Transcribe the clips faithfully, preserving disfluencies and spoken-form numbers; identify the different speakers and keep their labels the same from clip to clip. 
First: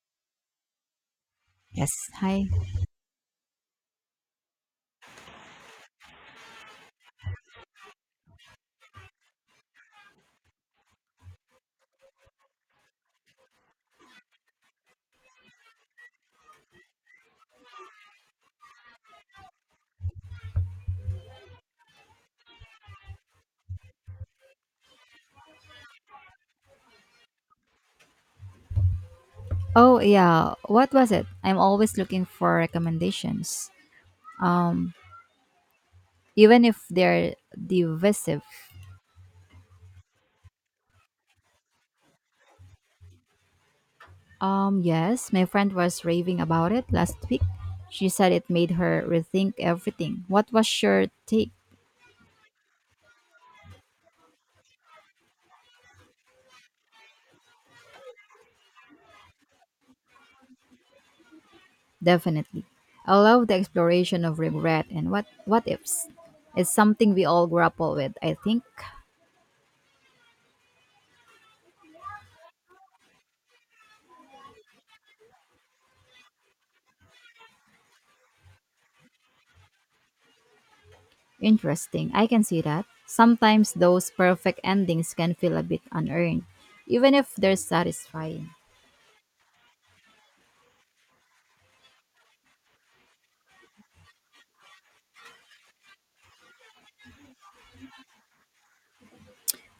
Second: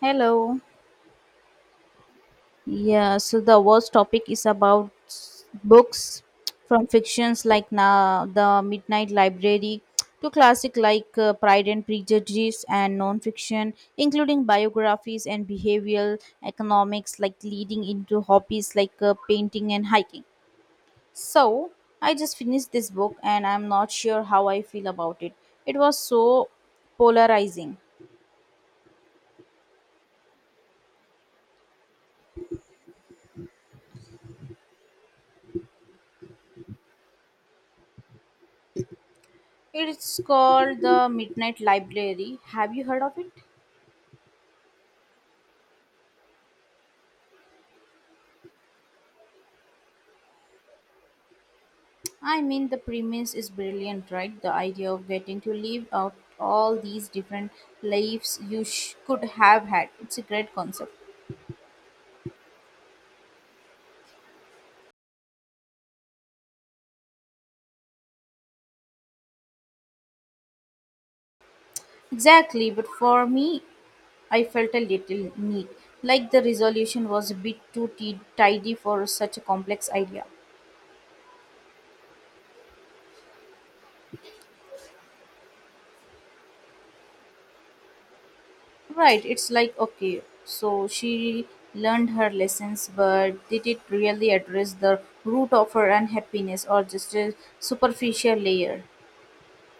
Speaker 1: Hello.
Speaker 2: Yes. Hi.
Speaker 1: Yeah, so the worst topic is about s- books from fictions like na The Midnight Library to classic like uh, Pride and Prejudice and non-fiction, including biographies and behavioral economics, like leading into hobbies like uh, painting and hiking. So, I just finished this book and I'm not sure how I feel about it. It was so polarizing.
Speaker 2: Oh yeah. What was it? I'm always looking for recommendations. Um, Even if they're divisive.
Speaker 1: It's called The Midnight Library. Have you heard of it?
Speaker 2: Um, yes, my friend was raving about it last week. She said it made her rethink everything. What was your take?
Speaker 1: I mean, the premise is brilliant, right? The idea of getting to live out all these different lives you sh- could have had. It's a great concept.
Speaker 2: Definitely. I love the exploration of regret and what what ifs. It's something we all grapple with, I think.
Speaker 1: Exactly, but for me, I felt a little neat. Like the resolution was a bit too ti- tidy for such a complex idea.
Speaker 2: Interesting. I can see that. Sometimes those perfect endings can feel a bit unearned, even if they're satisfying.
Speaker 1: Right, it's like, okay, so she learned her lessons, but did it really address the root of her unhappiness or just a superficial layer?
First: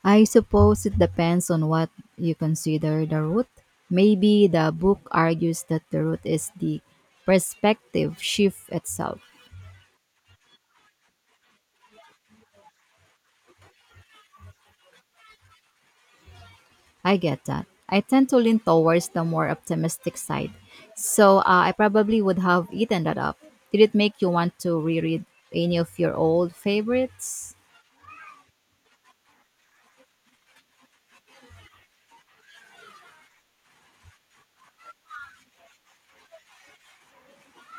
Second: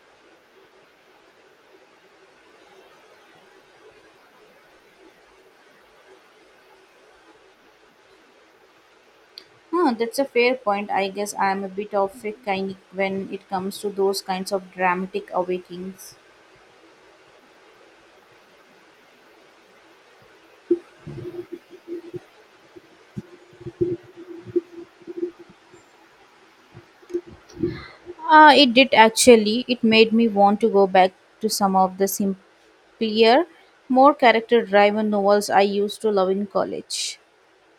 Speaker 2: I suppose it depends on what you consider the root. Maybe the book argues that the root is the perspective shift itself.
Speaker 1: Huh, that's a fair point. I guess I am a bit of a cynic when it comes to those kinds of dramatic awakenings.
Speaker 2: I get that. I tend to lean towards the more optimistic side. So uh, I probably would have eaten that up. Did it make you want to reread any of your old favorites?
Speaker 1: Uh, it did actually. It made me want to go back to some of the simpler, more character driven novels I used to love in college.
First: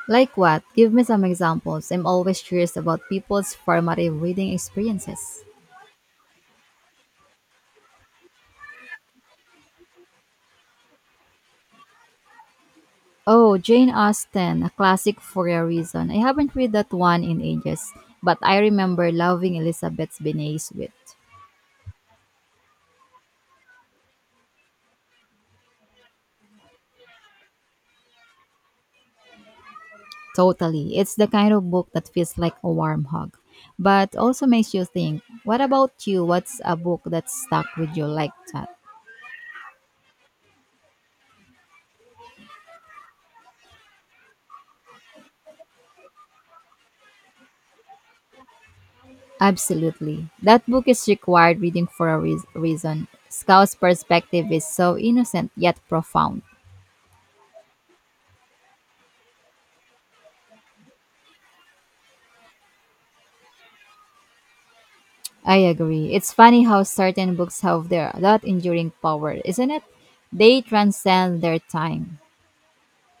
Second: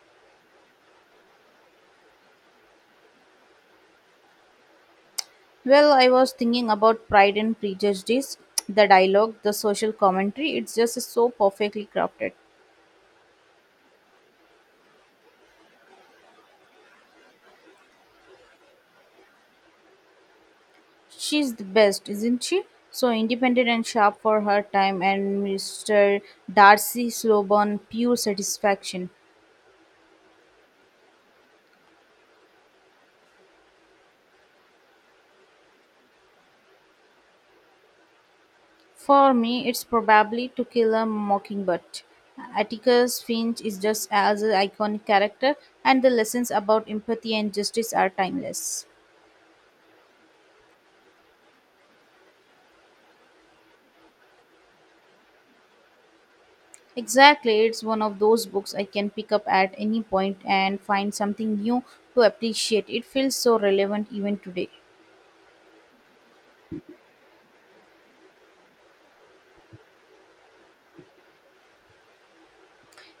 Speaker 2: Like what? Give me some examples. I'm always curious about people's formative reading experiences.
Speaker 1: Well, I was thinking about Pride and Prejudice, the dialogue, the social commentary. It's just so perfectly crafted.
Speaker 2: Oh, Jane Austen, a classic for a reason. I haven't read that one in ages, but I remember loving Elizabeth Benet's wit.
Speaker 1: She's the best, isn't she? So independent and sharp for her time, and Mister Darcy Sloban, pure satisfaction.
Speaker 2: Totally. It's the kind of book that feels like a warm hug, but also makes you think, what about you? What's a book that stuck with you like that?
Speaker 1: For me, it's probably To Kill a Mockingbird. Atticus Finch is just as an iconic character, and the lessons about empathy and justice are timeless.
Speaker 2: Absolutely. That book is required reading for a reas reason. Scout's perspective is so innocent yet profound.
Speaker 1: Exactly, it's one of those books I can pick up at any point and find something new to appreciate. It feels so relevant even today.
Speaker 2: I agree. It's funny how certain books have their that enduring power, isn't it? They transcend their time.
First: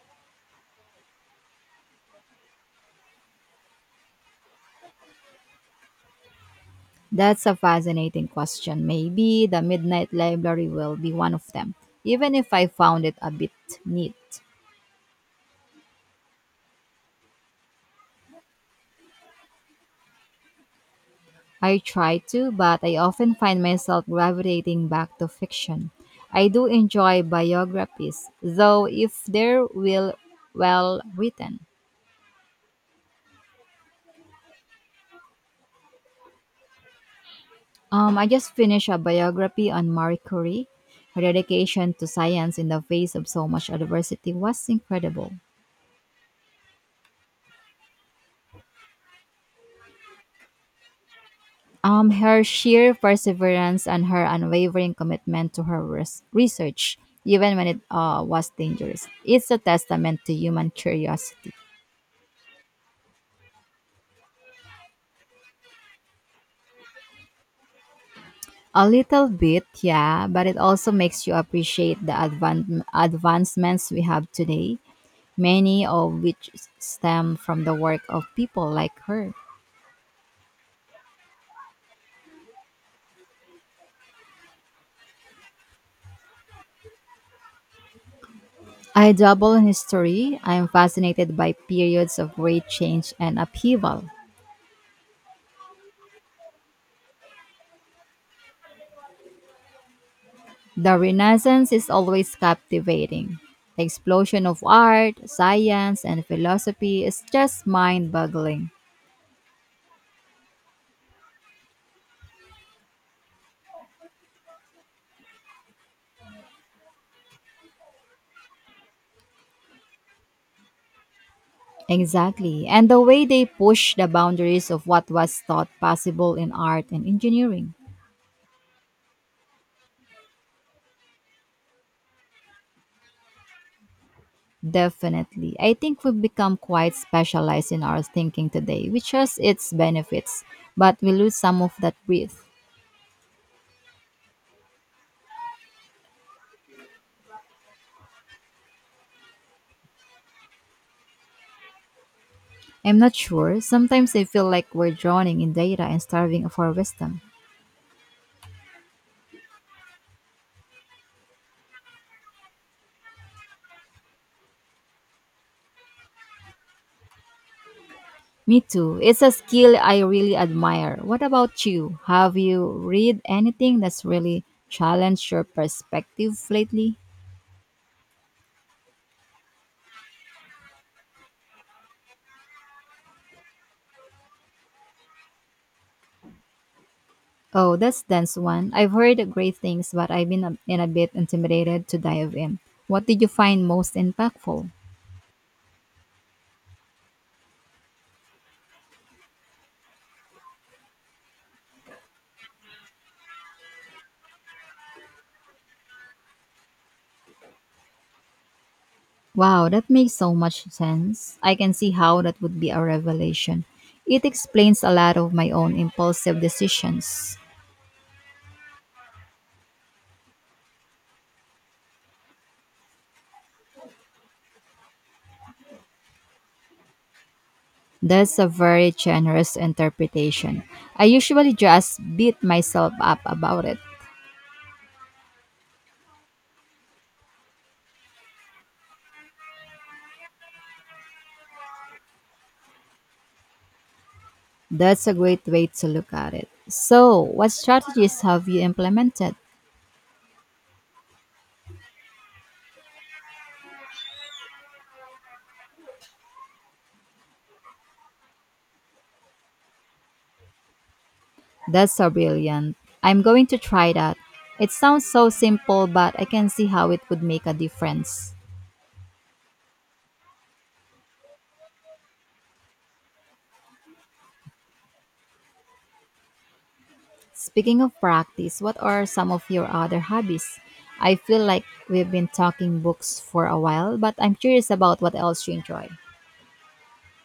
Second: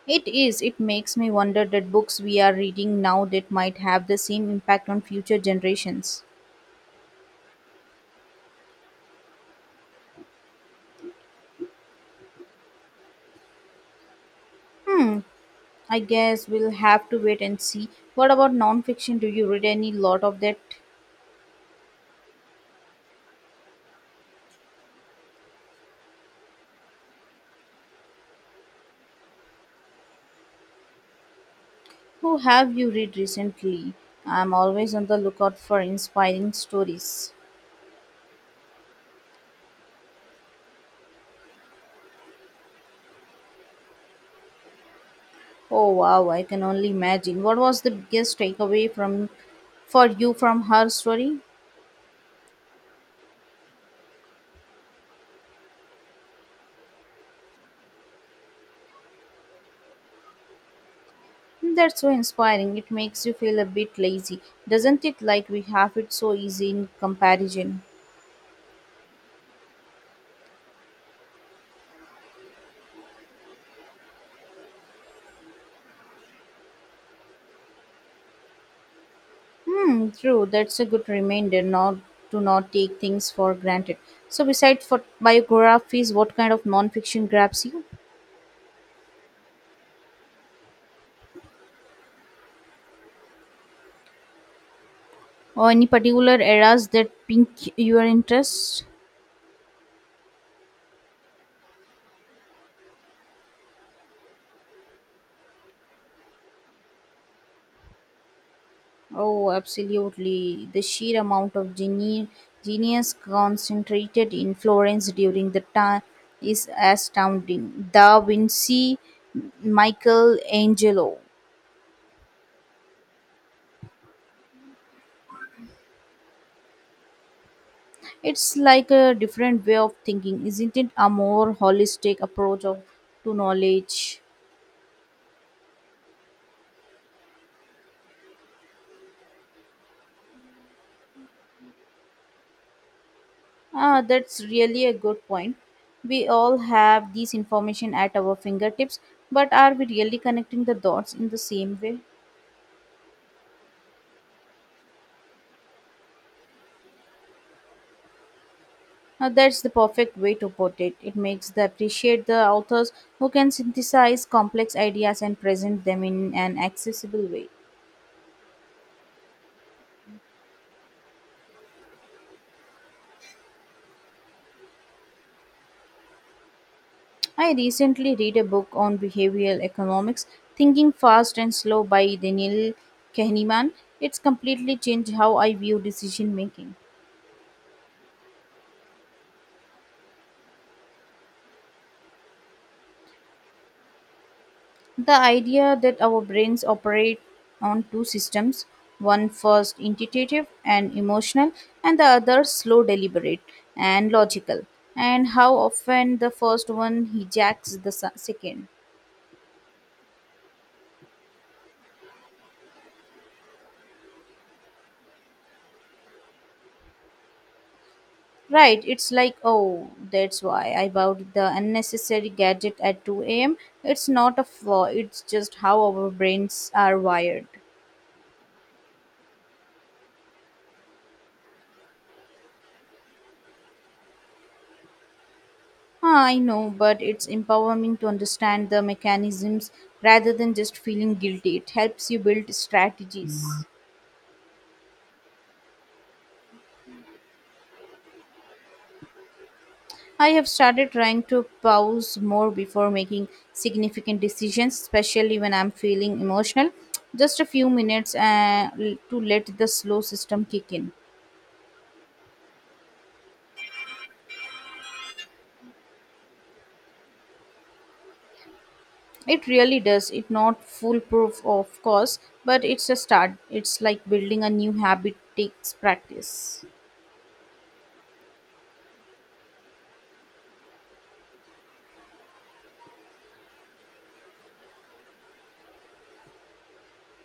Speaker 1: It is. It makes me wonder that books we are reading now that might have the same impact on future generations.
Speaker 2: That's a fascinating question. Maybe the Midnight Library will be one of them, even if I found it a bit neat.
Speaker 1: Hmm. I guess we'll have to wait and see. What about nonfiction? Do you read any lot of that?
Speaker 2: I try to, but I often find myself gravitating back to fiction. I do enjoy biographies, though if they're well, well written.
Speaker 1: Who have you read recently? I'm always on the lookout for inspiring stories.
Speaker 2: Um, I just finished a biography on Marie Curie. Her dedication to science in the face of so much adversity was incredible.
Speaker 1: Oh wow, I can only imagine. What was the biggest takeaway from for you from her story?
Speaker 2: Um, her sheer perseverance and her unwavering commitment to her res- research, even when it uh, was dangerous, it's a testament to human curiosity.
Speaker 1: That's so inspiring. It makes you feel a bit lazy, doesn't it? Like we have it so easy in comparison.
Speaker 2: A little bit, yeah, but it also makes you appreciate the advan- advancements we have today, many of which stem from the work of people like her.
Speaker 1: Hmm, true. That's a good reminder not to not take things for granted. So, besides for biographies, what kind of non-fiction grabs you,
Speaker 2: I dabble in history. I am fascinated by periods of great change and upheaval.
Speaker 1: or any particular eras that pique your interest?
Speaker 2: The Renaissance is always captivating. The explosion of art, science, and philosophy is just mind boggling.
Speaker 1: Oh, absolutely. The sheer amount of geni- genius concentrated in Florence during the time is astounding. Da Vinci, Michelangelo.
Speaker 2: Exactly. And the way they push the boundaries of what was thought possible in art and engineering.
Speaker 1: It's like a different way of thinking, isn't it? A more holistic approach of, to knowledge.
Speaker 2: Definitely. I think we've become quite specialized in our thinking today, which has its benefits, but we lose some of that breadth.
Speaker 1: Ah, that's really a good point. We all have this information at our fingertips, but are we really connecting the dots in the same way?
Speaker 2: I'm not sure. Sometimes I feel like we're drowning in data and starving for wisdom.
Speaker 1: Now, that's the perfect way to put it. It makes the appreciate the authors who can synthesize complex ideas and present them in an accessible way.
Speaker 2: Me too. It's a skill I really admire. What about you? Have you read anything that's really challenged your perspective lately?
Speaker 1: I recently read a book on behavioral economics, Thinking Fast and Slow by Daniel Kahneman. It's completely changed how I view decision making.
Speaker 2: Oh, that's dense one. I've heard great things, but I've been a, in a bit intimidated to dive in. What did you find most impactful?
Speaker 1: The idea that our brains operate on two systems, one first intuitive and emotional, and the other slow, deliberate, and logical, and how often the first one hijacks the se- second.
Speaker 2: Wow, that makes so much sense. I can see how that would be a revelation. It explains a lot of my own impulsive decisions.
Speaker 1: Right, it's like, oh, that's why I bought the unnecessary gadget at two a m. It's not a flaw, it's just how our brains are wired.
Speaker 2: That's a very generous interpretation. I usually just beat myself up about it.
Speaker 1: Ah, I know, but it's empowering to understand the mechanisms rather than just feeling guilty. It helps you build strategies.
Speaker 2: That's a great way to look at it. So, what strategies have you implemented?
Speaker 1: I have started trying to pause more before making significant decisions, especially when I'm feeling emotional. Just a few minutes uh, l- to let the slow system kick in.
Speaker 2: That's so brilliant. I'm going to try that. It sounds so simple, but I can see how it would make a difference.
Speaker 1: It really does. It's not foolproof, of course, but it's a start. It's like building a new habit takes practice.
Speaker 2: Speaking of practice, what are some of your other hobbies? I feel like we've been talking books for a while, but I'm curious about what else you enjoy.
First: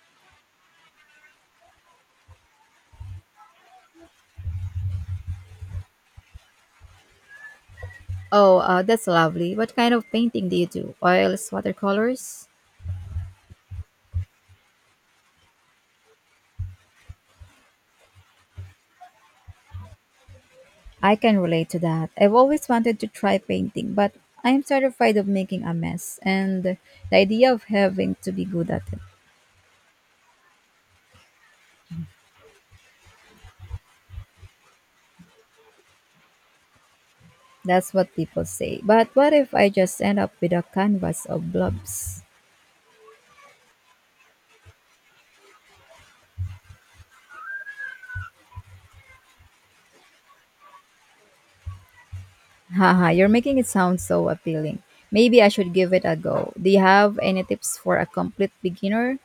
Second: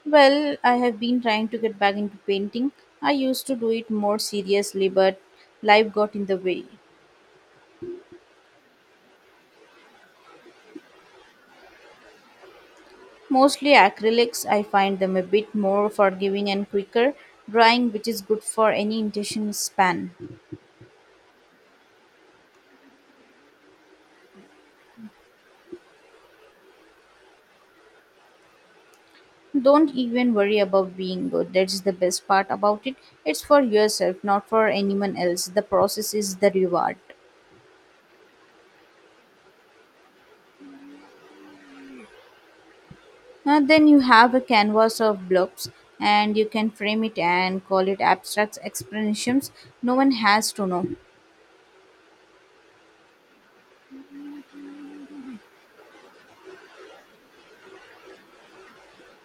Speaker 1: Well, I have been trying to get back into painting. I used to do it more seriously, but life got in the way.
Speaker 2: Oh, uh, that's lovely. What kind of painting do you do? Oils, watercolors?
Speaker 1: Mostly acrylics, I find them a bit more forgiving and quicker drying, which is good for any intention span.
Speaker 2: I can relate to that. I've always wanted to try painting, but I'm terrified of making a mess and the idea of having to be good at it.
Speaker 1: Don't even worry about being good. That's the best part about it. It's for yourself, not for anyone else. The process is the reward.
Speaker 2: That's what people say. But what if I just end up with a canvas of blobs?
Speaker 1: And then you have a canvas of blobs and you can frame it and call it abstracts explanations. No one has to know.
Speaker 2: Haha, you're making it sound so appealing. Maybe I should give it a go. Do you have any tips for a complete beginner?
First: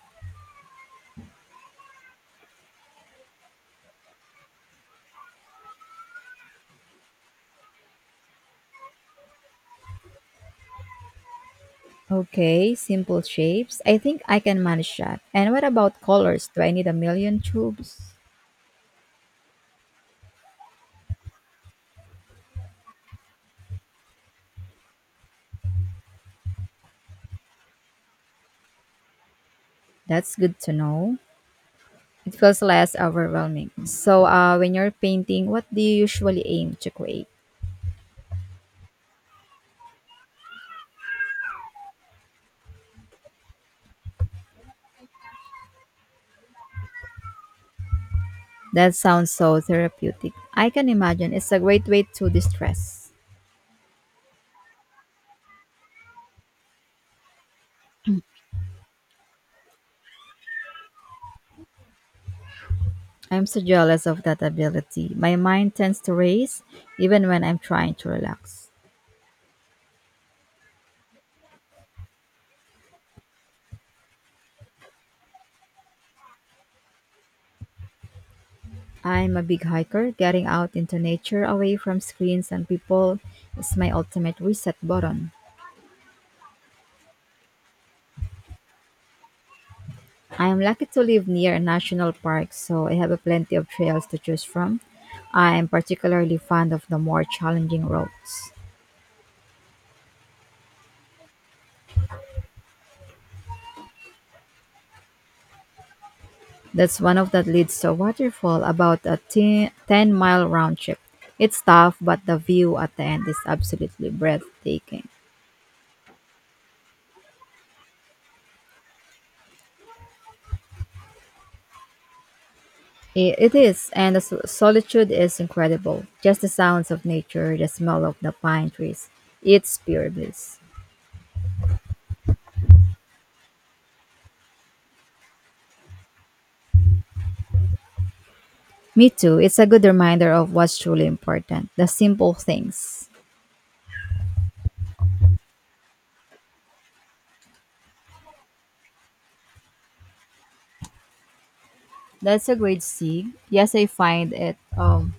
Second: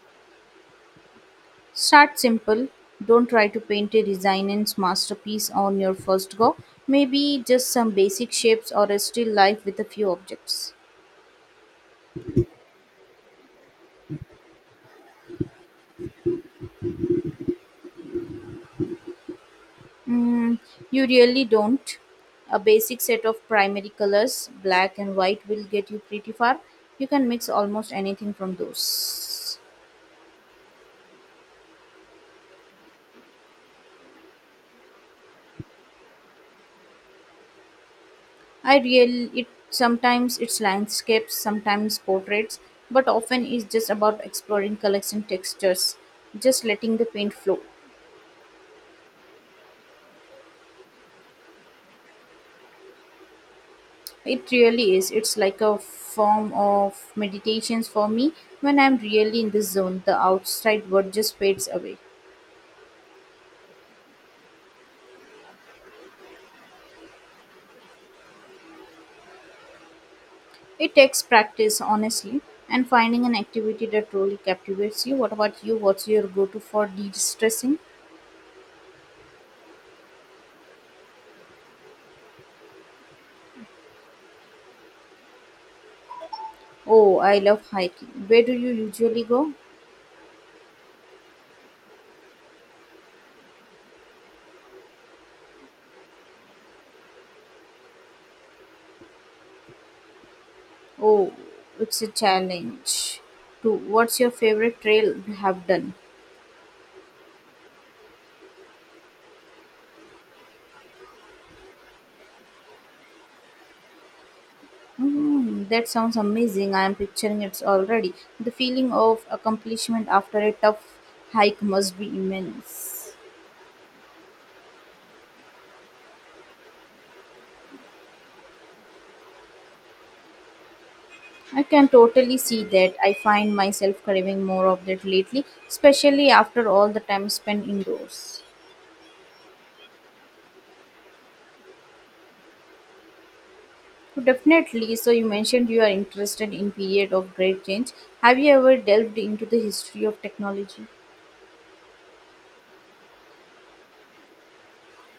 Speaker 1: Start simple. Don't try to paint a Renaissance masterpiece on your first go. Maybe just some basic shapes or a still life with a few objects.
Speaker 2: Okay, simple shapes. I think I can manage that. And what about colors? Do I need a million tubes?
Speaker 1: Mm, you really don't. A basic set of primary colors, black and white, will get you pretty far. You can mix almost anything from those.
Speaker 2: That's good to know. It feels less overwhelming. So, uh, when you're painting, what do you usually aim to create?
Speaker 1: I really it sometimes it's landscapes, sometimes portraits, but often it's just about exploring colors and textures, just letting the paint flow.
Speaker 2: That sounds so therapeutic. I can imagine it's a great way to distress.
Speaker 1: It really is. It's like a form of meditations for me. When I'm really in the zone, the outside world just fades away.
Speaker 2: I'm so jealous of that ability. My mind tends to race even when I'm trying to relax.
Speaker 1: It takes practice, honestly, and finding an activity that truly captivates you. What about you? What's your go-to for de-stressing?
Speaker 2: I'm a big hiker. Getting out into nature away from screens and people is my ultimate reset button.
Speaker 1: Oh, I love hiking. Where do you usually go?
Speaker 2: I am lucky to live near a national park, so I have a plenty of trails to choose from. I am particularly fond of the more challenging routes.
Speaker 1: Oh, it's a challenge. To what's your favorite trail you have done?
Speaker 2: That's one of that leads to a waterfall, about a ten mile round trip. It's tough, but the view at the end is absolutely breathtaking.
Speaker 1: Mm, that sounds amazing. I am picturing it already. The feeling of accomplishment after a tough hike must be immense.
Speaker 2: I- It is, and the sol- solitude is incredible. Just the sounds of nature, the smell of the pine trees. It's pure bliss.
Speaker 1: I can totally see that. I find myself craving more of that lately, especially after all the time spent indoors.
Speaker 2: Me too. It's a good reminder of what's truly important the simple things.
Speaker 1: So definitely. So you mentioned you are interested in period of great change. Have you ever delved into the history of technology?
Speaker 2: That's a great C. Yes, I find it um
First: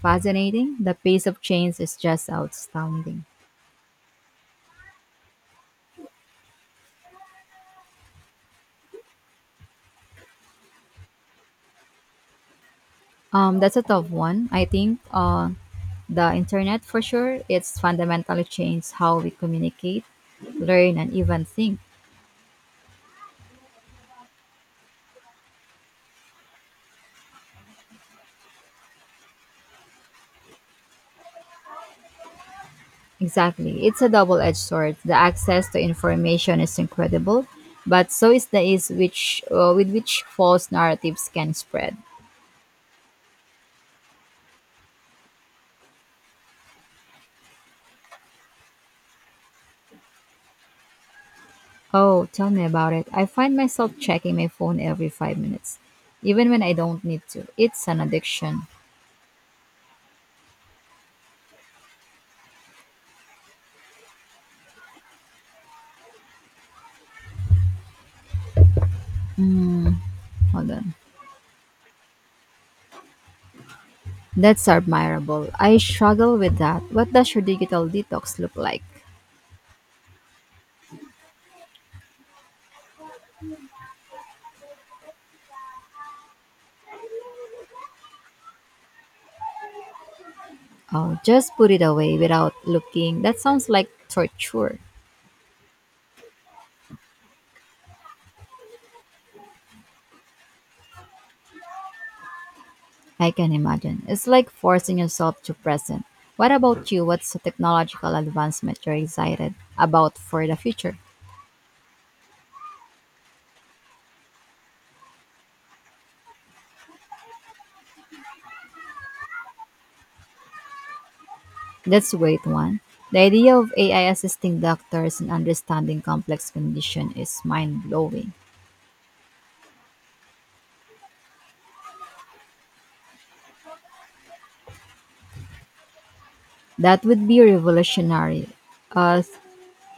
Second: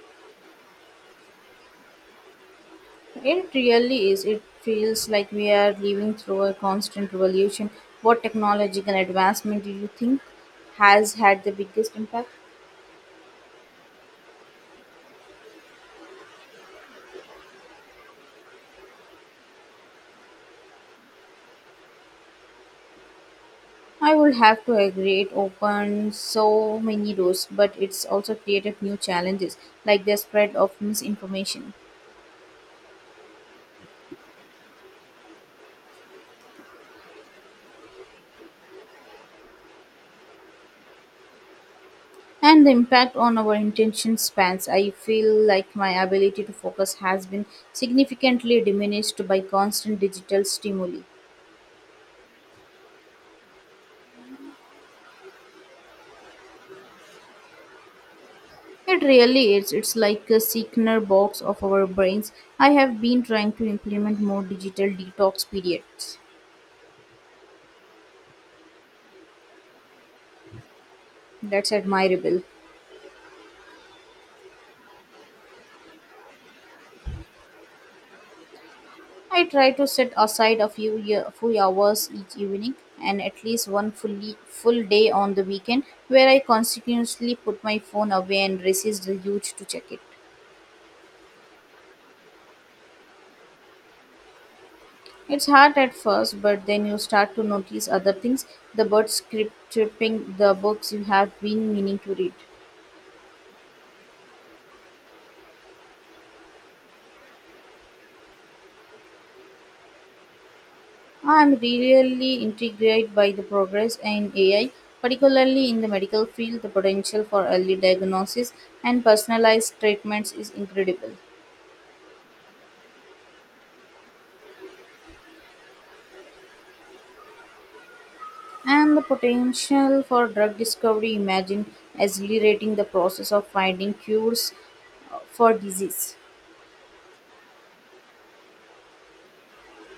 Speaker 2: fascinating. The pace of change is just outstanding.
Speaker 1: It really is. It feels like we are living through a constant revolution. What technological advancement do you think has had the biggest impact?
Speaker 2: Um, that's a tough one. I think uh, the internet for sure. It's fundamentally changed how we communicate, learn, and even think.
Speaker 1: I would have to agree. It opened so many doors, but it's also created new challenges, like the spread of misinformation
Speaker 2: Exactly. It's a double-edged sword. The access to information is incredible, but so is the ease which uh, with which false narratives can spread.
Speaker 1: and the impact on our attention spans. I feel like my ability to focus has been significantly diminished by constant digital stimuli.
Speaker 2: Oh, tell me about it. I find myself checking my phone every five minutes, even when I don't need to. It's an addiction.
Speaker 1: It really is. It's like a sickener box of our brains. I have been trying to implement more digital detox periods.
Speaker 2: Hold on.
Speaker 1: That's admirable.
Speaker 2: That's admirable. I struggle with that. What does your digital detox look like?
Speaker 1: I try to set aside a few year, few hours each evening and at least one fully full day on the weekend where I conscientiously put my phone away and resist the urge to check it.
Speaker 2: Oh, just put it away without looking. That sounds like torture.
Speaker 1: It's hard at first, but then you start to notice other things, the birds script chirping, the books you have been meaning to read.
Speaker 2: I can imagine. It's like forcing yourself to present. What about you? What's a technological advancement you're excited about for the future?
Speaker 1: I'm really intrigued by the progress in A I, particularly in the medical field. The potential for early diagnosis and personalized treatments is incredible.
Speaker 2: That's a great one. The idea of A I assisting doctors in understanding complex condition is mind-blowing.
Speaker 1: And the potential for drug discovery, imagine accelerating the process of finding cures uh, for disease.
Speaker 2: That would be revolutionary. Uh,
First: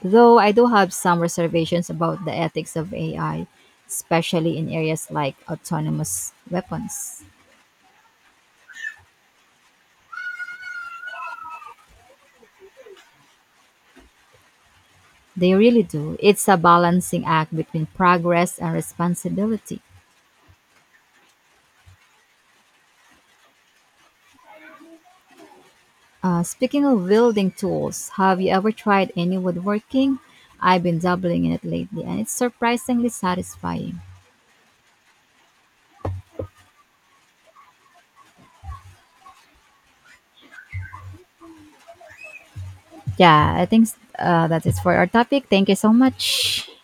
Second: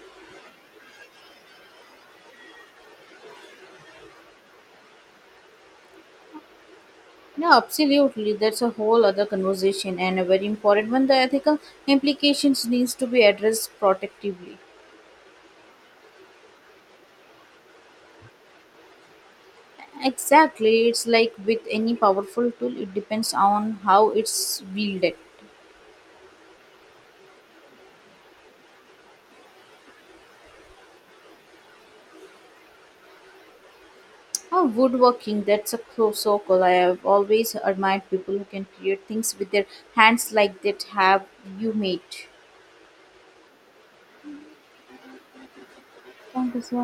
Speaker 2: though I do have some reservations about the ethics of A I, especially in areas like autonomous weapons.
Speaker 1: Yeah, absolutely. That's a whole other conversation and a very important one. The ethical implications needs to be addressed protectively.
Speaker 2: They really do. It's a balancing act between progress and responsibility.
Speaker 1: Exactly, it's like with any powerful tool, it depends on how it's wielded.
Speaker 2: Uh, speaking of building tools, have you ever tried any woodworking? I've been dabbling in it lately and it's surprisingly satisfying.
Speaker 1: Oh, woodworking, that's a so, so cool. I have always admired people who can create things with their hands like that. Have you made?
Speaker 2: Yeah, I think uh, that is for our topic. Thank you so
Speaker 1: Thank you
Speaker 2: much.
Speaker 1: so